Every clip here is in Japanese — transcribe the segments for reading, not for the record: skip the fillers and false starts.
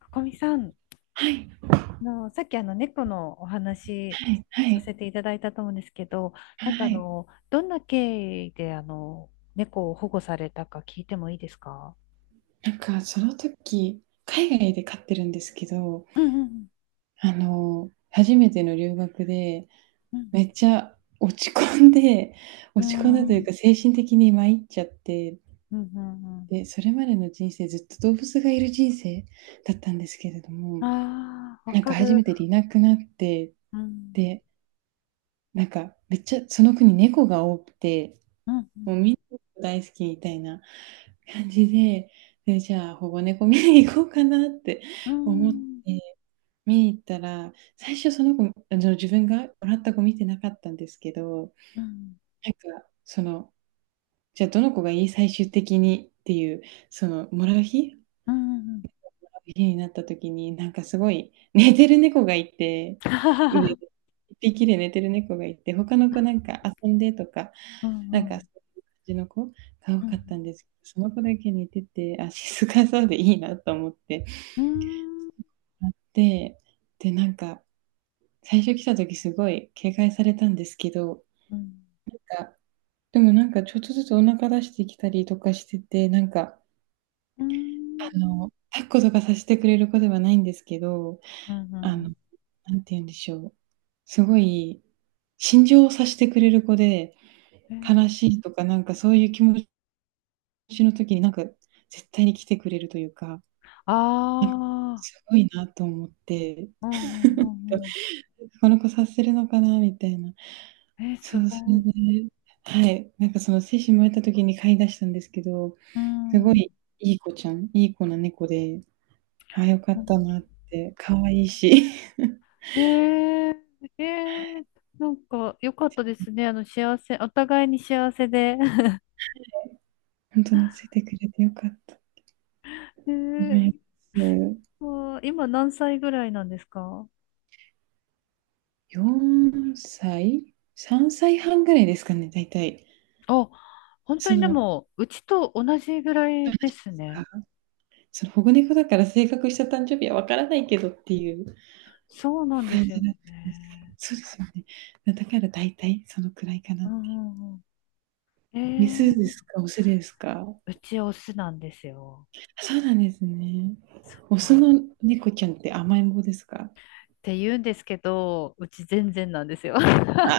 ここみさん、はい、さっき猫のお話はい、はさい、せていただいたと思うんですけど、はい。どんな経緯で猫を保護されたか聞いてもいいですか？なんかその時、海外で飼ってるんですけど、うんうん初めての留学で、うん、めっちゃ落ち込んで、う落ち込んだというんか精神的に参っちゃって、うんうん、うん、で、それまでの人生ずっと動物がいる人生だったんですけれども、ああ、わなんかか初める。ていなくなって、うんで、なんかめっちゃその国猫が多くて、うん、もうみんな大好きみたいな感じで、で、じゃあ保護猫見に行こうかなってう思って、ん見に行ったら、最初その子、自分がもらった子見てなかったんですけど、うんうん、なんかその、じゃあどの子がいい最終的にっていう、そのもうんうんらう日になった時に、なんかすごい寝てる猫がいて、上で、1匹で寝てる猫がいて、他の子なんか遊んでとかうなんんうか、そん、ういう感じの子がう多んうかっん、たんですけど、その子だけ似てて、あ、静かそうでいいなと思ってあって、で、なんか、最初来た時すごい警戒されたんですけど、がでもなんかちょっとずつお腹出してきたりとかしてて、なんか、抱っことかさせてくれる子ではないんですけど、うあの、ん、なんて言うんでしょう、すごい心情を察してくれる子で、うん、悲しいとか、なんかそういう気持ちの時に、なんか絶対に来てくれるというかなんかああ、すごいなと思って、うんうんう ん、うん。この子させ察するのかなみたいな。え、そすう、そごれい。ではい、なんかその精子生まれた時に飼い出したんですけど、うすごん。いいい子ちゃん、いい子な猫で、ああ、よかったなって、可愛いし、えー、ええ、なんか良かったですね。あの、幸せ、お互いに幸せで。本当と懐いてくれてよかったとええ、思います。わあ、今何歳ぐらいなんですか？4歳、3歳半ぐらいですかね、大体。あ、本当そにでの、ども、うちと同じぐらうなんいでですすか、ね。その保護猫だから正確した誕生日はわからないけどっていうそうなんで感すじよだったんですけど、ね。そうですよね。だから大体そのくらいかなうって。んうんうん。メスでええ、すか、オスですか。あ、うちオスなんですよ。そうなんですね。そオうなスんっの猫ちゃんって甘えん坊ですか？て言うんですけど、うち全然なんですよ。あ、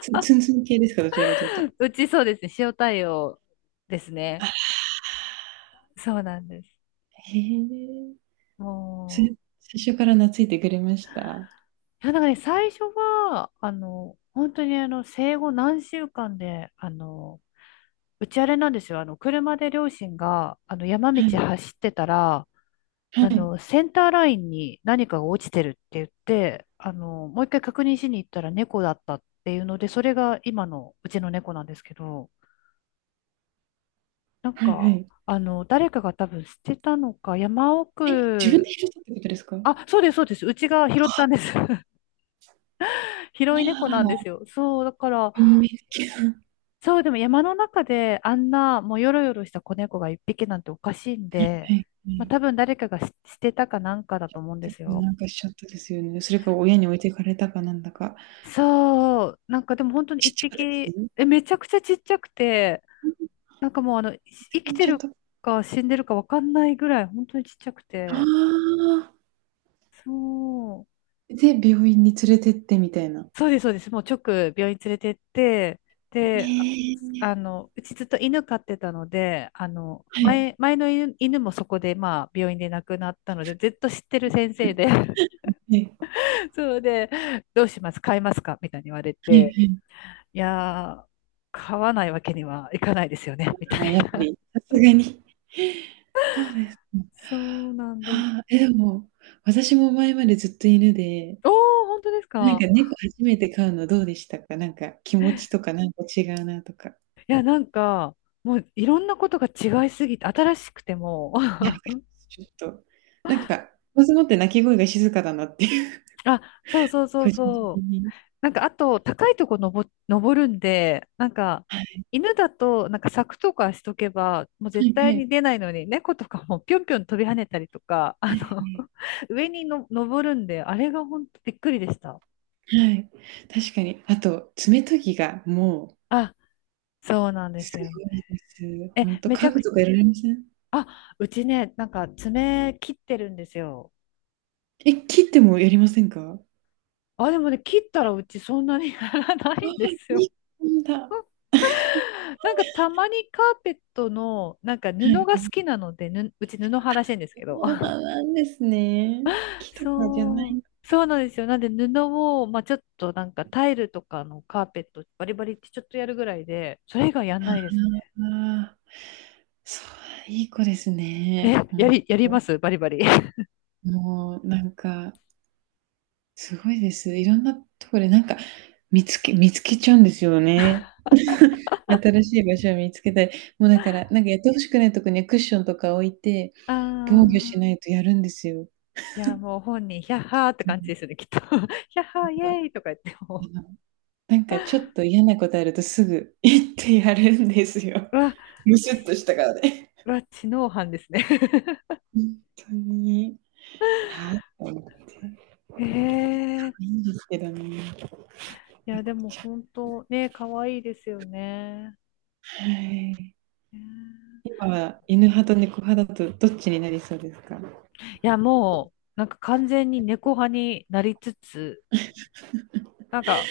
ツンツンツン系ですか、どちらかというと。うちそうですね、塩対応ですね。あ、そうなんです。へえ。そもれ最初から懐いてくれました。はう、いや、だからね、最初は、あの、本当にあの、生後何週間で、あの、うちあれなんですよ。あの、車で両親が、あの、山道い、走ってたら、はあい、の、センターラインに何かが落ちてるって言って、あの、もう一回確認しに行ったら猫だったっていうので、それが今のうちの猫なんですけど、なんはい、はか、い。あの、誰かが多分捨てたのか、山え、自分で奥、拾ったってことですか？ああ、そうです、そうです。うちが拾ったんです。広い猫なんでら、すよ。そう、だから、運命的な。そう、でも山の中であんな、もうよろよろした子猫が一匹なんておかしいんで、はい、はまあい。多分誰かが捨てたかなんかだと思うんでですもよ。なんかしちゃったですよね。それか親に置いてかれたかなんだか。そう、なんかでも本当に一父がです匹、ね。え、めちゃくちゃちっちゃくて、なんかもうあの、生言きってちゃっるた。あか死んでるかわかんないぐらい、本当にちっちゃくあ。て、そう。で、病院に連れてってみたいな。そうです、そうです。もう直病院連れてって、で、あ、ねあえ。の、うちずっと犬飼ってたので、あの、はい。前の犬、犬もそこで、まあ、病院で亡くなったので、ずっと知ってる先生で、はい。そうで、どうします飼いますかみたいに言われはいて、はい。いやー、飼わないわけにはいかないですよね、みたああ、いやっぱな。り、さすがに。そうですね。そうなんです。はあ、え、でも、私も前までずっと犬で、おー、本当ですなんか？か猫初めて飼うのどうでしたか？なんか気持ちとかなんか違うなとか。いや、なんか、もういろんなことが違いすぎて、新しくても、いや、わかります。ちょっと、なんか、ものすごって鳴き声が静かだなっていう、あ、そうそうそう個人そ的う。に。なんか、あと、高いとこ登るんで、なんか、はい。犬だと、なんか柵とかしとけば、もうは絶い対はい。に出ないのに、猫とかもぴょんぴょん飛び跳ねたりとか、はあいはの い。上にの登るんで、あれが本当びっくりでした。はい、確かに。あと、爪研ぎがもうあ、そうなんですすよ。ごいです。え、ほんと、めち家ゃ具くちとかやられません？ゃ、あ、うちね、なんか爪切ってるんですよ。え、切ってもやりませんか？ああ、でもね、切ったらうちそんなに やらなあ、いんですよ。日本だ。は なんかたまにカーペットの、なんかい、布が好 はきなので、ぬ、うち布派らしいんですけど、そうなんですね。木とかじゃなそいう。ん？そうなんですよ。なんで布を、まあ、ちょっとなんかタイルとかのカーペットバリバリってちょっとやるぐらいで、それ以外やんないであすあ。そう、いい子ですね。ね。ほえ、んやりと。ますバリバリ。あもうなんか、すごいです。いろんなとこでなんか、見つけちゃうんですよね。新しい場所を見つけたい。もうだから、なんかやって欲しくないとこにはクッションとか置いて、あ。防御しないとやるんですよ。いや、もう本人、ヒャッハーってで感じもですよね、きっと。ヒャッハー、イエなんか、ーイとか言ってあものなんかちょっと嫌なことあるとすぐ行ってやるんですよ。う、わ、ムスッとした顔で。うわ、知能犯ですね。ほんとに、はあと思って。へえ。いいんですけどね、いや、猫でもちゃん。本当ね、可愛いですよね。はい。ね、今は犬派と猫派だとどっちになりそうですか？はいや、もう、なんか完全に猫派になりつつ、なんか、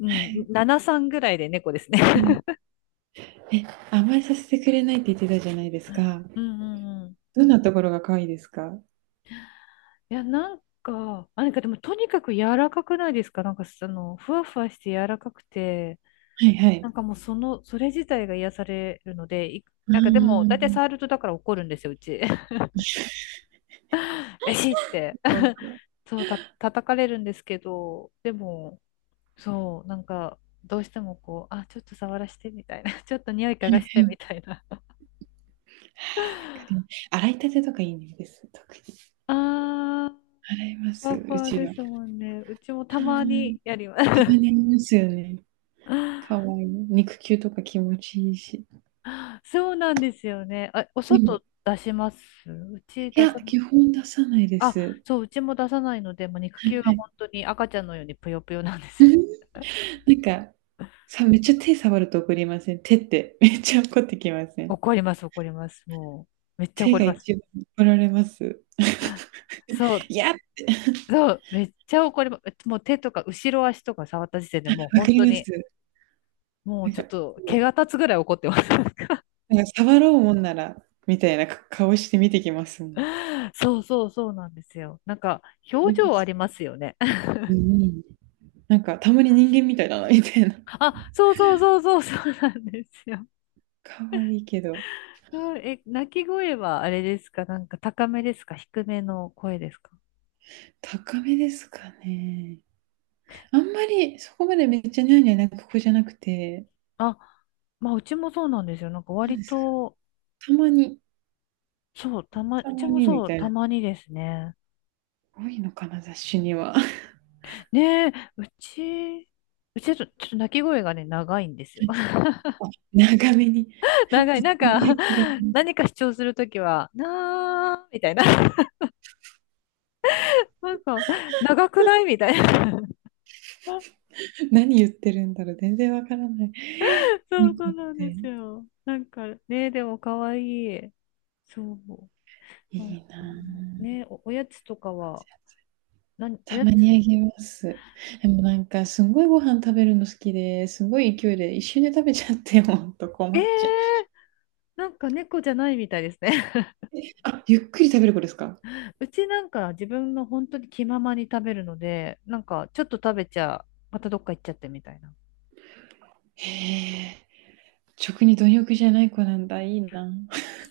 うん、い。7、3ぐらいで猫ですね。うん。え、甘えさせてくれないって言ってたじゃないです か。うんうんうん。どんなところが可愛いですか？はいや、なんか、あ、なんかでもとにかく柔らかくないですか？なんかその、ふわふわして柔らかくて、いはなんい。かもうその、それ自体が癒されるので、い、ああ、なんかでも、な大体ん触るとだから怒るんですよ、うち。ベシって。か。はそう、叩かれるんですけど、でも、そう、なんか、どうしてもこう、あ、ちょっと触らしてみたいな、ちょっと匂い嗅いがはしい。てわみたいな。かります。洗いたてとかいいです、特に。あー、洗いまふす、わふうわちでは。あ、すもんね。うちもたまにやります。たまにあますよね。可愛 いい。肉球とか気持ちいいし。そうなんですよね。あ、おでも、い外出します？うち出や、さ、基本出さないであ、す。はそう、うちも出さないので、もう肉い球がはい。本当に赤ちゃんのようにぷよぷよなんですうよ。ん、なんか、さ、めっちゃ手触ると怒りません？手って、めっちゃ怒ってきません？怒ります、怒ります。もう、めっちゃ手怒りがます。一番怒られます。そう、いやって。そう、めっちゃ怒ります。もう手とか後ろ足とか触った時点でもうわか本り当ます。に、もうなんちょかっと毛が立つぐらい怒ってます。なんか触ろうもんなら、みたいな顔して見てきますもん。そうそうそうなんですよ。なんか、表情ありますよね。うん、なんかたまに人間みたいだなみたいな。あ、そうそうそうそうそうなんですよ。可愛いけど、そう、え、鳴き声はあれですか？なんか高めですか低めの声ですか？高めですかね。あんまりそこまでめっちゃニャーニャー泣ここじゃなくて、あ、まあうちもそうなんですよ。なんかな割んですか。と、たまに、そう、たま、たうちまもにみそう、たいたな。まにですね。多いのかな、雑誌には。ねえ、うち、うちちょっと、ちょっと鳴き声がね、長いんですよ。長めに 長い。なんか、何か主張するときは、なー、みたいな。なんか、長くないみたいな。何言ってるんだろう、全然わからない。そうそ猫うっなんでてすよ。なんかねえ、でも可愛い。そう。いなんかいなぁ。ね、お、おやつとかは、何、おたやまつ、にあげます。でもなんか、すんごいご飯食べるの好きで、すごい勢いで一瞬で食べちゃって、ほんと困ええっちゃう。ー、なんか猫じゃないみたいですね。あ、ゆっくり食べる子ですか？ うちなんか自分の本当に気ままに食べるので、なんかちょっと食べちゃ、またどっか行っちゃってみたいな。へえ、食に貪欲じゃない子なんだ、いいな。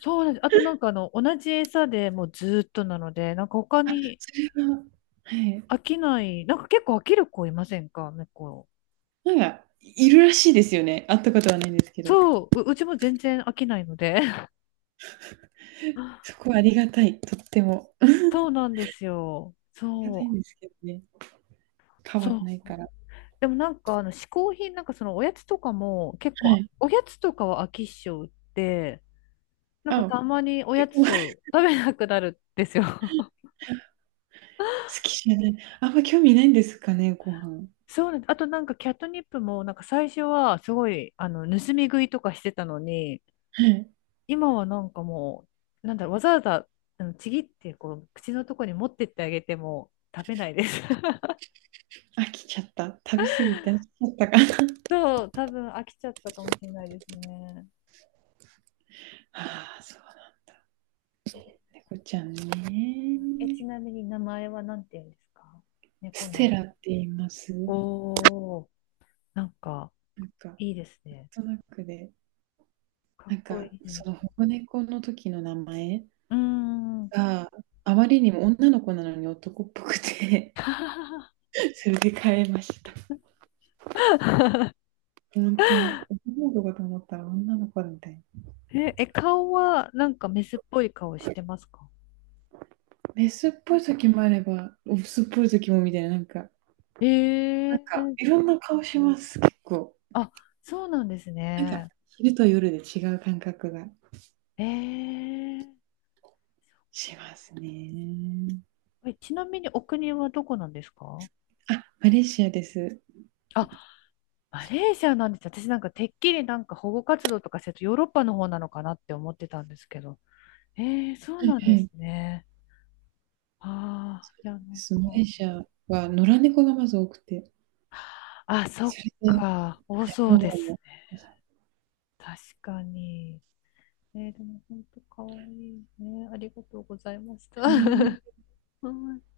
そうなんです。あとなんかあの、同じ餌でもうずーっとなので、なんか他にそれは、はい。飽きない、なんか結構飽きる子いませんか、猫。なんか、いるらしいですよね。会ったことはないんですけど。そう、う、うちも全然飽きないので。そこはありがたい、とっても。あそうなんですよ。りがたいんそですけどね。う。変わそんう、ないから。でもなんかあの嗜好品、なんかそのおやつとかも結は構い。おやつとかは飽き性でなんかあ、たまにおえ、やごつ飯を食べなくなるんですよ。好きじゃない。あんま興味ないんですかね、ご飯。そうなんです。あとなんかキャットニップもなんか最初はすごいあの盗み食いとかしてたのに、はい。今はなんかもうなんだろう、わざわざあのちぎってこう口のとこに持ってってあげても食べないです。飽きちゃった。食べ過ぎて飽きちゃったかな。そう多分飽きちゃったかもしれないですね。ああ、そうなんだ。猫ちゃんえ、ちね。なみに名前は何て言うんですか？猫ステの。ラって言います。お、お、なんか、なんか、なんいいですね。となくで、かっなんこか、いそい。の保護猫の時の名前うーん。があまりにも女の子なのに男っぽくて それで変えました。本当に、男の子かと思ったら女の子みたいな。え、え、顔は、なんかメスっぽい顔してますか？メスっぽい時もあれば、オスっぽい時もみたいな、なんか、ええなんか、ー、いろんな顔します、結構。あ、そうなんですなんか、ね。昼と夜で違う感覚が。ええー、そっか。しますね。え、ちなみにお国はどこなんですか？あ、マレーシアです。あ、マレーシアなんです。私なんかてっきりなんか保護活動とかしてるとヨーロッパの方なのかなって思ってたんですけど。ええ、そうはいなんはですい。ね。あそあ、ういや、なでんす。マレーか。シアは野良猫がまず多くて、あ、そそっれでか。多そう保で護すも。ね。あ確かに。えー、でも本当可愛いね。ありがとうございました。りがとうございまはすい